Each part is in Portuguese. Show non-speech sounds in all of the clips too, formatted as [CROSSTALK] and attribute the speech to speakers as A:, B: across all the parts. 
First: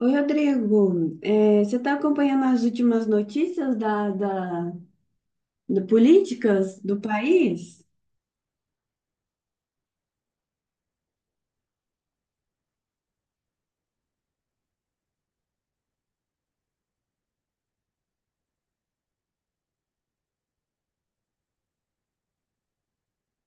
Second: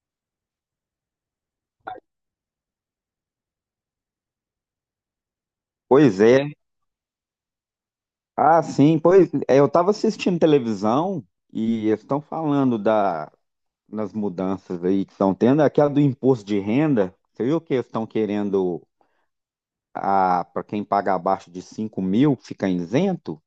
A: Oi, Rodrigo. Você está acompanhando as últimas notícias da, da, da
B: Pois é.
A: políticas do país?
B: Ah, sim, pois é, eu estava assistindo televisão e eles estão falando das mudanças aí que estão tendo, aquela do imposto de renda. Você viu que eles estão querendo a para quem paga abaixo de 5.000 fica isento?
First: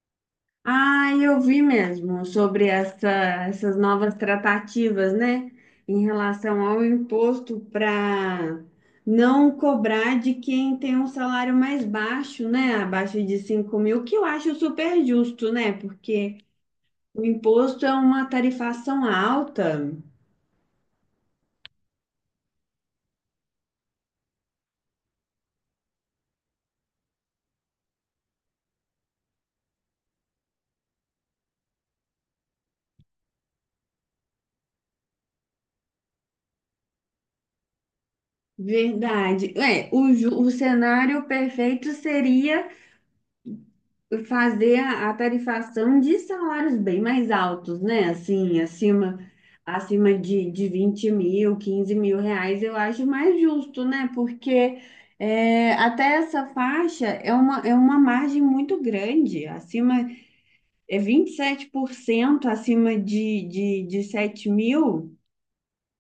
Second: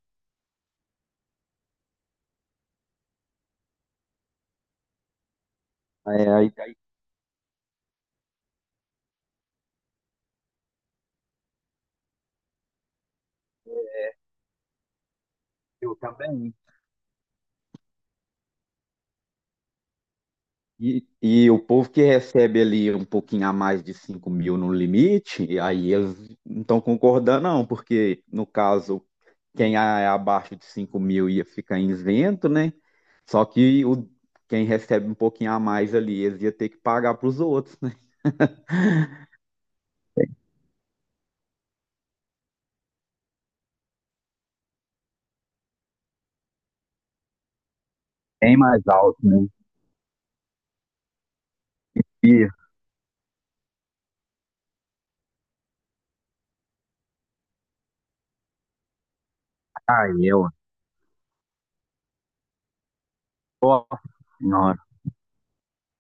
A: Ah, eu vi mesmo sobre essas novas tratativas, né? Em
B: É, aí,
A: relação
B: aí
A: ao imposto para não cobrar de quem tem um salário mais baixo, né? Abaixo de 5.000, que eu acho super justo, né?
B: eu
A: Porque
B: também.
A: o imposto é uma tarifação alta.
B: E o povo que recebe ali um pouquinho a mais de 5.000 no limite, aí eles não estão concordando, não, porque no caso, quem é abaixo de 5.000 ia ficar isento, né? Só que o, Quem recebe um pouquinho a mais ali, eles ia ter que pagar para os outros, né?
A: Verdade. O cenário perfeito seria fazer a tarifação de salários bem mais altos, né?
B: Bem
A: Assim,
B: mais
A: acima,
B: alto, né?
A: acima de 20.000, quinze mil
B: E,
A: reais, eu acho mais justo, né? Porque é, até essa faixa é é uma margem muito grande,
B: ah,
A: acima
B: eu,
A: é 27% acima de, de,
B: Nossa
A: de 7
B: senhora.
A: mil.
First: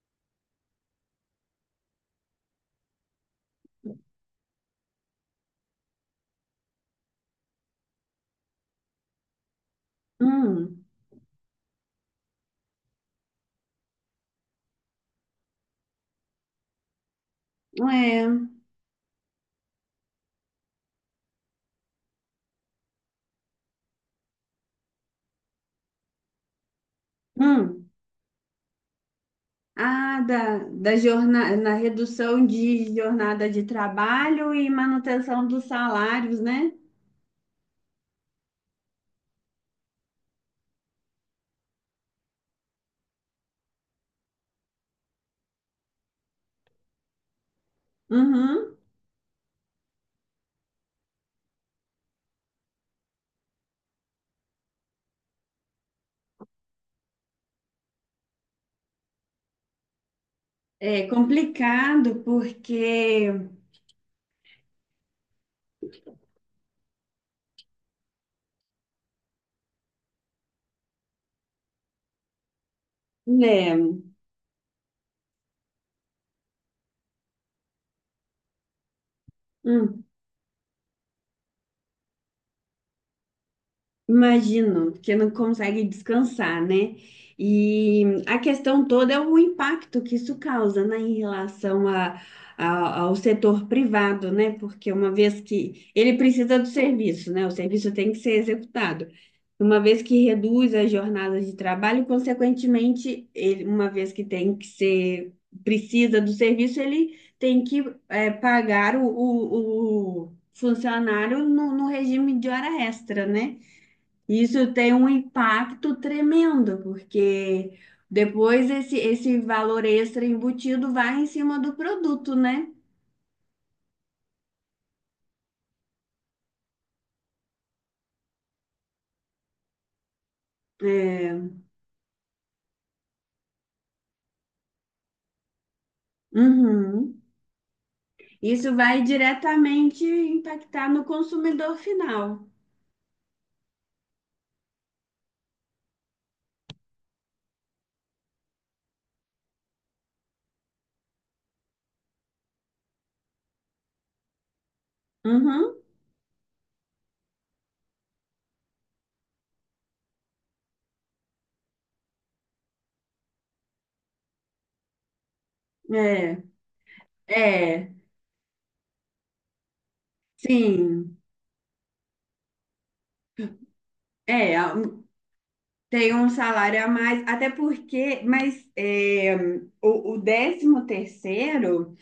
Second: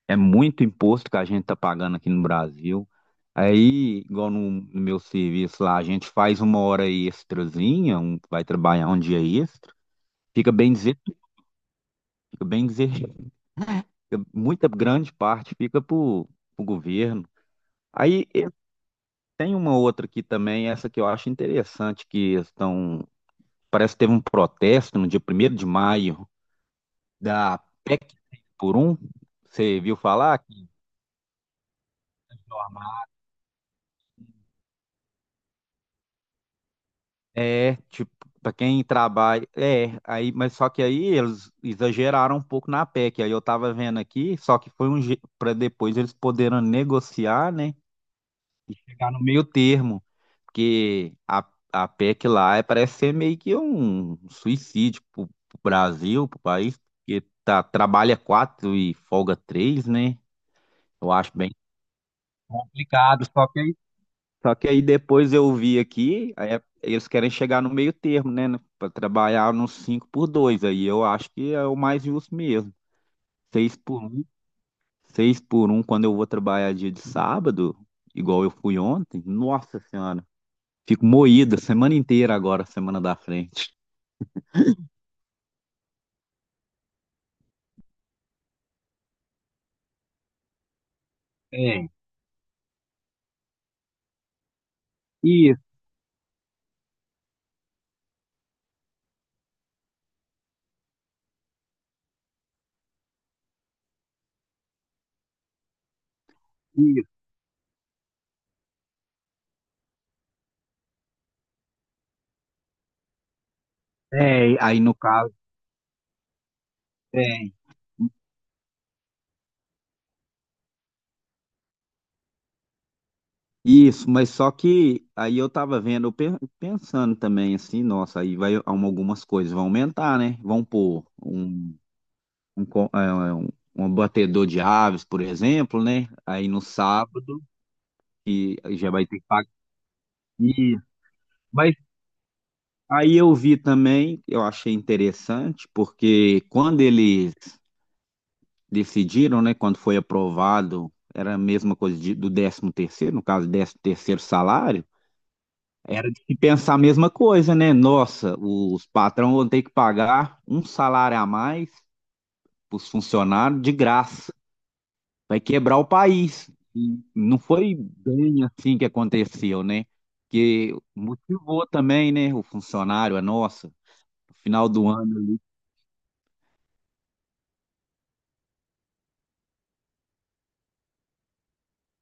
B: É muito imposto que a gente tá pagando aqui no Brasil. Aí, igual no meu serviço lá, a gente faz uma hora extrazinha, vai trabalhar um dia extra. Fica bem
A: Hum,
B: dizer, fica bem dizer, fica- Muita grande parte fica para o governo. Aí
A: é.
B: tem uma outra aqui também, essa que eu acho interessante, que estão, parece que teve um protesto no dia 1º de maio da
A: Hum.
B: PEC por um. Você viu
A: Ah,
B: falar?
A: da jornada, na redução de jornada de trabalho e manutenção dos salários, né?
B: É, tipo, para quem trabalha, é, aí, mas só que aí eles exageraram um pouco na PEC, aí eu tava vendo aqui, só que foi um para depois eles poderem negociar, né, e
A: Uhum.
B: chegar no meio termo, porque a PEC lá parece ser meio que um suicídio pro Brasil, pro país, porque tá, trabalha 4 e folga 3, né,
A: É
B: eu acho bem
A: complicado,
B: complicado,
A: porque,
B: só que aí depois eu vi aqui, aí eles querem chegar no meio termo, né? Para trabalhar nos 5x2. Aí eu acho que é o mais justo mesmo. Seis
A: né?
B: por 1, 6 por um quando eu vou trabalhar dia de sábado, igual eu fui ontem. Nossa
A: Hum.
B: Senhora, fico moída semana inteira agora, semana da frente.
A: Imagino, porque não consegue descansar, né? E a questão toda é o impacto que isso causa, né, em relação
B: É,
A: a- ao setor privado, né? Porque uma vez
B: isso,
A: que ele precisa do serviço, né? O serviço tem que ser executado. Uma vez que reduz as jornadas de trabalho, consequentemente, ele, uma vez que tem que ser, precisa do serviço,
B: isso.
A: ele tem que pagar o funcionário no regime de hora extra, né?
B: É,
A: Isso
B: aí
A: tem
B: no
A: um
B: caso,
A: impacto tremendo,
B: é.
A: porque depois esse valor extra embutido vai em cima do produto, né?
B: Isso, mas só que aí eu tava vendo, pensando também assim, nossa, aí vai algumas coisas vão aumentar, né? Vão pôr
A: É.
B: um, co- é, um, um batedor de aves, por exemplo, né? Aí no
A: Uhum.
B: sábado, que
A: Isso
B: já
A: vai
B: vai ter que pagar.
A: diretamente
B: E-
A: impactar no
B: Mas
A: consumidor final.
B: aí eu vi também, eu achei interessante, porque quando eles decidiram, né? Quando foi aprovado, era a mesma coisa do décimo terceiro, no caso, décimo terceiro salário.
A: Uhum.
B: Era de se pensar a mesma coisa, né? Nossa, os patrão vão ter que pagar um salário a mais para os funcionários de graça. Vai quebrar o
A: É,
B: país. E não foi
A: é,
B: bem assim que aconteceu, né? Que
A: sim,
B: motivou também, né? O funcionário, a nossa, no
A: é,
B: final
A: a-
B: do ano.
A: tem um salário a mais, até porque, mas é, o décimo terceiro.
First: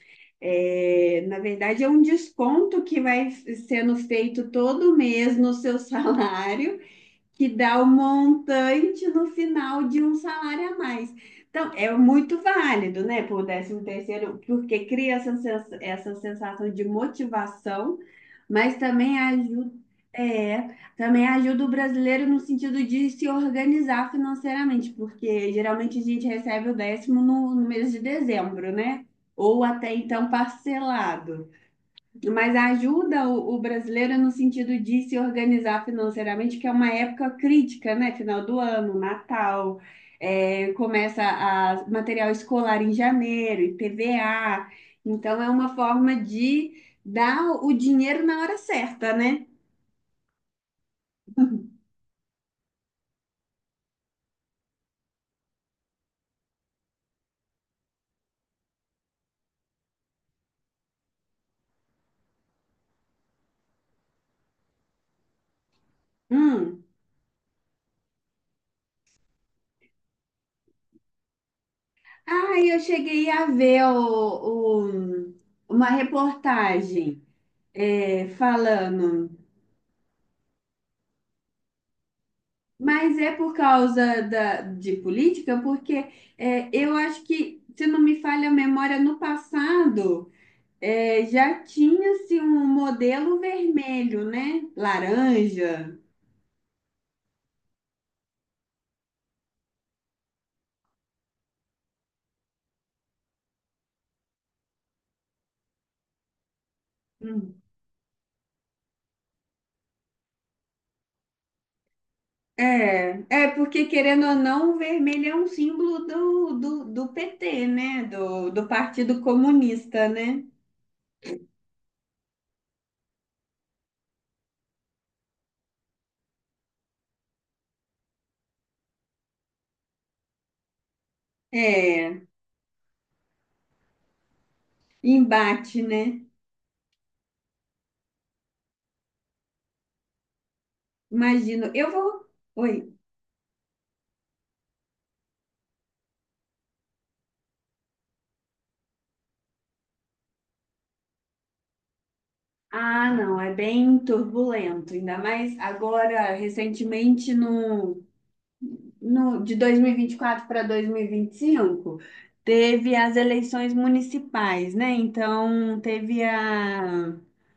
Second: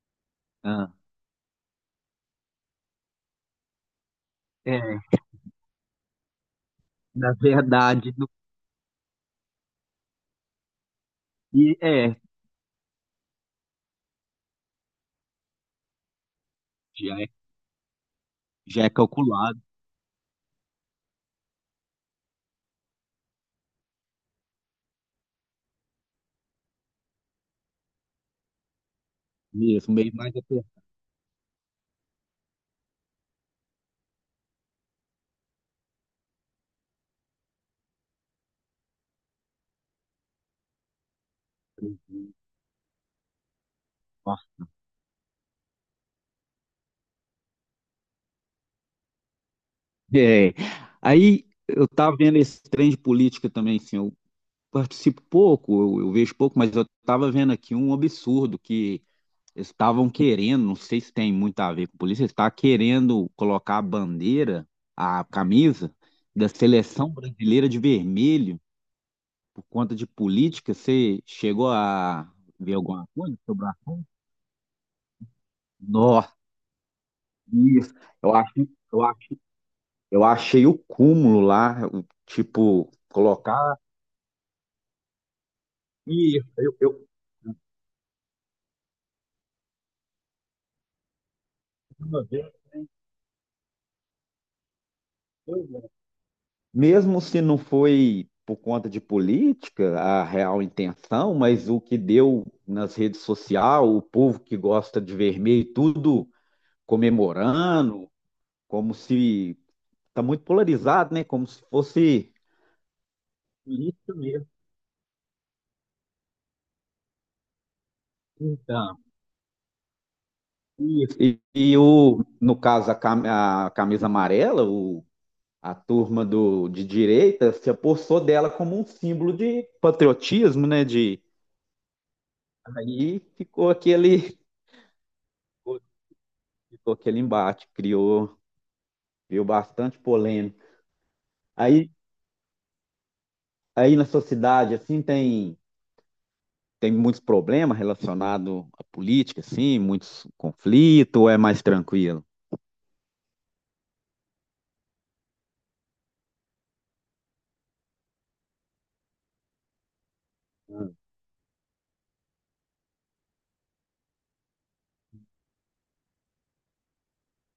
B: Ah,
A: É, na verdade, é um desconto que vai sendo feito todo
B: é,
A: mês no seu [LAUGHS] salário,
B: na
A: que dá o
B: verdade, no,
A: montante no final de um salário a mais. Então,
B: e
A: é
B: é,
A: muito válido, né, por décimo terceiro, porque cria essa sensação de
B: já é,
A: motivação, mas
B: já é
A: também
B: calculado
A: ajuda, é, também ajuda o brasileiro no sentido de se organizar financeiramente, porque geralmente a gente recebe o décimo no mês de dezembro, né? Ou até
B: mesmo, meio
A: então
B: mais apertado.
A: parcelado, mas ajuda o brasileiro no sentido de se organizar financeiramente, que é uma época crítica, né? Final do ano, Natal, é, começa a material escolar em janeiro, IPVA. Então, é uma forma de dar o dinheiro na hora certa, né?
B: É. Aí eu tava vendo esse trem de política também, assim, participo pouco, eu vejo pouco, mas eu estava vendo aqui um absurdo que eles estavam querendo, não sei se tem muito a ver com polícia, eles estavam querendo colocar a bandeira, a camisa da
A: Hum.
B: seleção brasileira de vermelho por conta de política. Você chegou a
A: Ah,
B: ver
A: eu
B: alguma
A: cheguei
B: coisa
A: a
B: sobre a
A: ver
B: coisa?
A: uma
B: Nossa,
A: reportagem
B: isso.
A: é,
B: Eu acho, eu
A: falando.
B: acho, eu achei o cúmulo lá, o tipo,
A: Mas é por
B: colocar.
A: causa de política, porque
B: Isso,
A: é, eu acho que, se não me falha a memória, no passado é, já
B: uma
A: tinha-se um modelo vermelho, né?
B: vez.
A: Laranja.
B: Mesmo se não foi por conta de política a real intenção, mas o que deu nas redes sociais, o povo que gosta de vermelho, tudo
A: Hum.
B: comemorando, como se está muito polarizado, né? Como se fosse
A: É, é porque,
B: política
A: querendo ou
B: mesmo.
A: não, o vermelho é um símbolo do PT, né? Do
B: Então,
A: Partido Comunista, né?
B: isso. E no caso, a camisa amarela, a turma de direita se apossou dela como um símbolo de patriotismo, né? De,
A: É,
B: aí ficou aquele
A: embate, né?
B: ficou aquele embate, criou bastante polêmica.
A: Imagino.
B: Aí,
A: Eu vou. Oi.
B: aí, na sua cidade, assim, tem muitos problemas relacionados à política, assim, muitos conflitos, ou é mais tranquilo?
A: Ah, não, é bem turbulento, ainda mais agora, recentemente, no, no, de 2024 para
B: Hum.
A: 2025, teve as eleições municipais, né? Então, teve a.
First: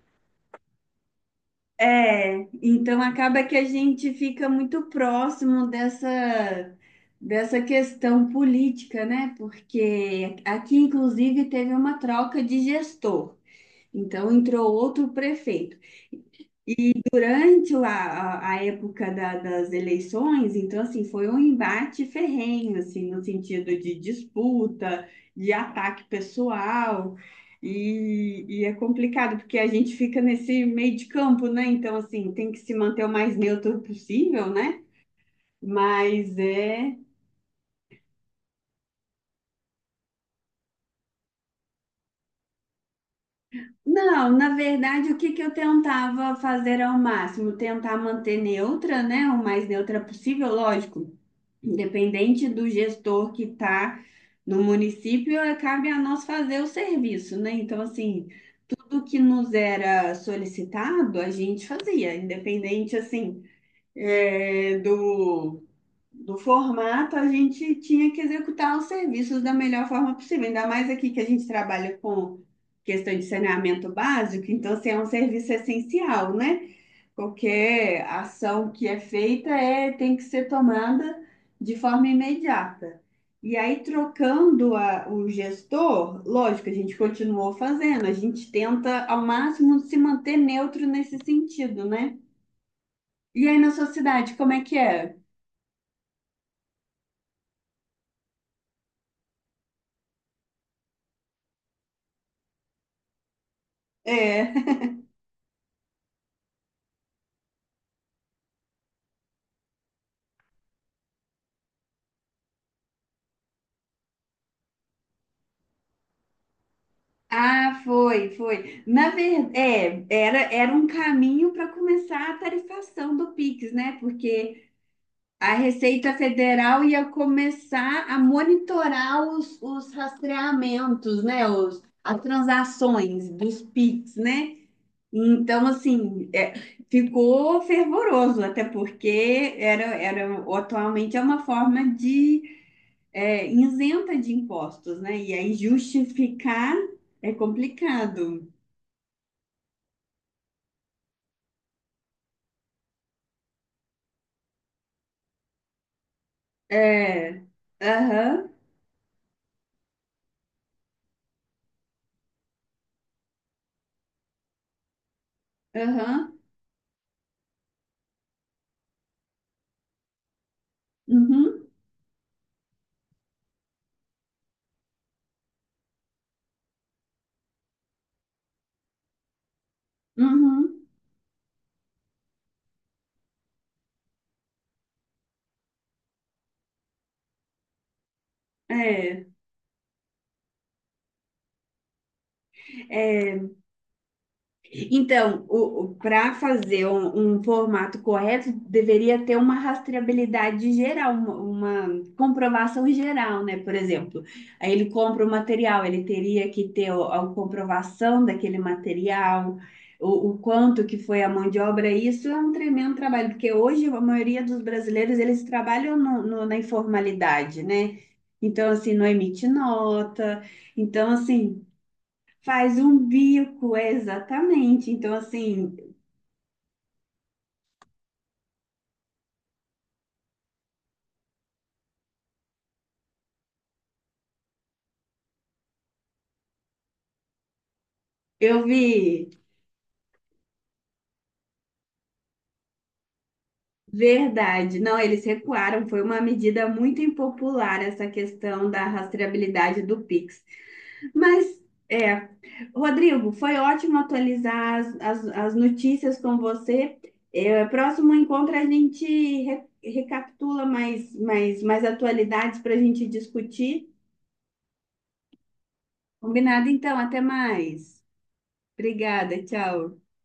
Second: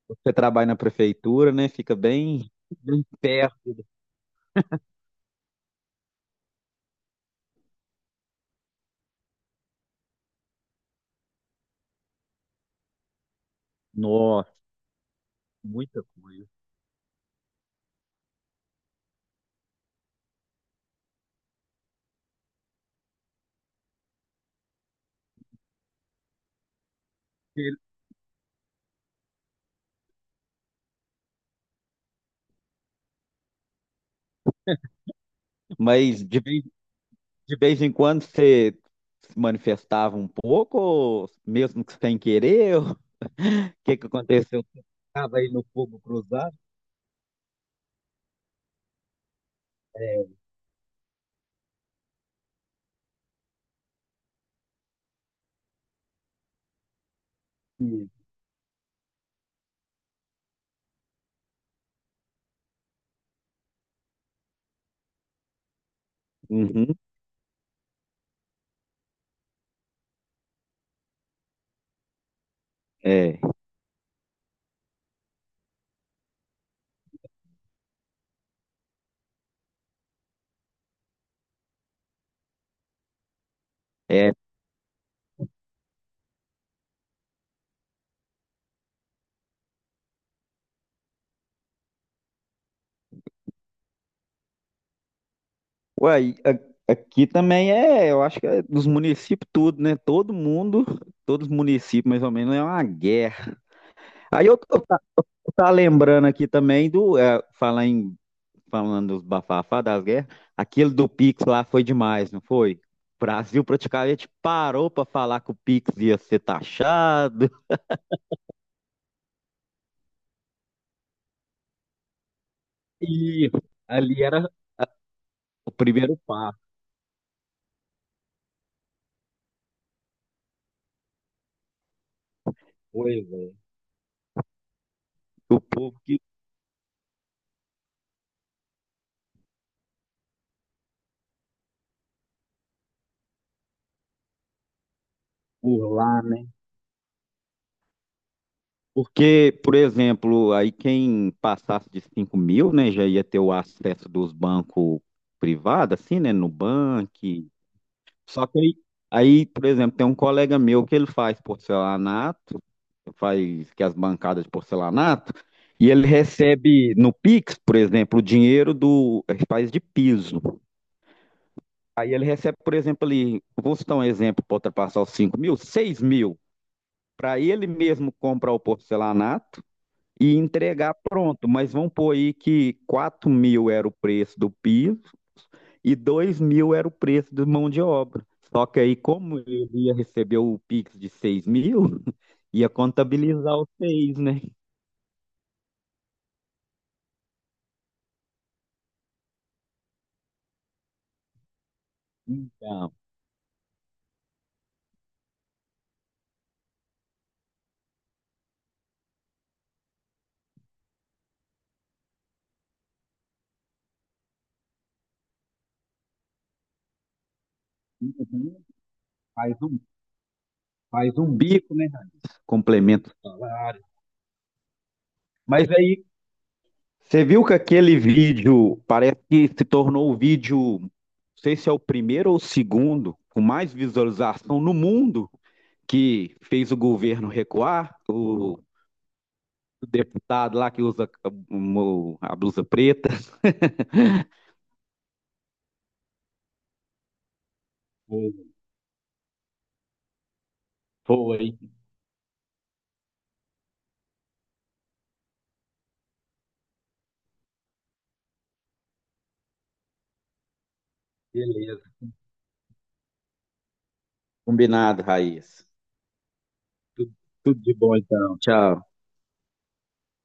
B: Você trabalha na prefeitura, né? Fica
A: É,
B: bem,
A: então
B: bem
A: acaba que a
B: perto.
A: gente fica muito próximo dessa questão política, né? Porque aqui, inclusive, teve uma troca de gestor, então
B: Nossa,
A: entrou outro prefeito
B: muita coisa.
A: durante a época das eleições. Então, assim, foi um embate ferrenho, assim, no sentido de disputa, de ataque pessoal, e é complicado, porque a gente fica nesse meio de campo, né? Então, assim, tem que se manter o mais neutro possível, né?
B: Mas
A: Mas
B: de vez,
A: é...
B: de vez em quando você se manifestava um pouco, ou mesmo que sem querer, ou o que que
A: Não, na
B: aconteceu?
A: verdade, o que
B: Estava
A: que
B: aí
A: eu
B: no fogo
A: tentava
B: cruzado?
A: fazer ao máximo? Tentar manter neutra, né? O mais neutra possível, lógico. Independente do gestor que está no município, eh, cabe a nós fazer o serviço, né? Então, assim, tudo que nos era solicitado, a gente fazia, independente, assim, eh, do, do
B: Uhum,
A: formato. A gente tinha que executar os serviços da melhor forma possível, ainda mais aqui que a gente trabalha com questão de
B: é.
A: saneamento básico. Então, assim, é um serviço essencial, né? Qualquer ação que é feita é, tem que ser tomada de forma imediata. E aí,
B: É,
A: trocando o gestor, lógico, a gente continuou fazendo, a gente tenta ao máximo se manter neutro nesse sentido, né? E aí, na sua cidade, como é que é?
B: uai, aqui também é, eu acho que é dos municípios tudo, né? Todo mundo, todos os municípios mais ou menos, é uma guerra. Aí
A: É.
B: eu, eu,
A: [LAUGHS]
B: tá, eu tá lembrando aqui também do, é, falar em, falando dos bafafá das guerras, aquele do Pix lá foi demais, não foi? O Brasil praticamente parou para falar que o Pix ia ser taxado.
A: Ah, foi, foi. Na verdade, era um caminho para começar a tarifação do
B: E
A: Pix, né?
B: ali era
A: Porque a
B: o
A: Receita
B: primeiro passo.
A: Federal ia começar a monitorar os rastreamentos, né? As
B: Pois
A: transações
B: é.
A: dos PIX, né?
B: O
A: Então,
B: povo que
A: assim, é, ficou fervoroso, até porque era atualmente é uma forma de é, isenta de impostos, né? E aí
B: burlava.
A: justificar é complicado.
B: Porque, por exemplo, aí quem passasse de 5.000, né, já ia ter o acesso dos bancos privados, assim, né, no
A: É,
B: Nubank. Só
A: aham,
B: que aí, por exemplo, tem um colega meu que ele faz porcelanato, faz que as bancadas de porcelanato, e ele
A: aham,
B: recebe no Pix, por exemplo, o dinheiro do, ele faz de piso.
A: uhum,
B: Aí ele recebe, por exemplo, ali, vou citar um exemplo para ultrapassar os 5.000, 6.000. Para ele mesmo comprar o porcelanato, e
A: uhum,
B: entregar pronto, mas vamos pôr aí que 4.000 era o preço do piso e 2.000 era o preço de mão de obra. Só que aí,
A: é,
B: como ele ia receber o Pix de 6.000, [LAUGHS] ia
A: é.
B: contabilizar os 6, né?
A: Então, para fazer um formato correto, deveria ter uma rastreabilidade geral, uma comprovação
B: Então,
A: geral, né? Por exemplo, aí ele compra o material, ele teria que ter a comprovação daquele material, o quanto que foi a mão de obra. Isso é um tremendo trabalho, porque hoje a maioria dos brasileiros, eles trabalham na informalidade, né? Então, assim, não emite
B: faz um,
A: nota. Então,
B: faz um
A: assim,
B: bico, né?
A: faz um
B: Complemento o
A: bico,
B: salário.
A: é, exatamente. Então,
B: Mas
A: assim,
B: aí, você viu que aquele vídeo parece que se tornou o vídeo, não sei se é o primeiro ou o segundo, com mais visualização no mundo que fez o governo recuar, o
A: eu vi,
B: deputado lá que usa blusa preta.
A: verdade. Não, eles recuaram. Foi uma medida muito impopular essa questão da rastreabilidade do Pix.
B: Foi,
A: Mas, é, Rodrigo, foi ótimo atualizar as notícias com você. É, próximo encontro a gente recapitula mais, mais,
B: beleza.
A: mais atualidades para a gente discutir.
B: Combinado, Raíssa.
A: Combinado, então.
B: Tudo,
A: Até
B: tudo de bom,
A: mais.
B: então. Tchau.
A: Obrigada, tchau.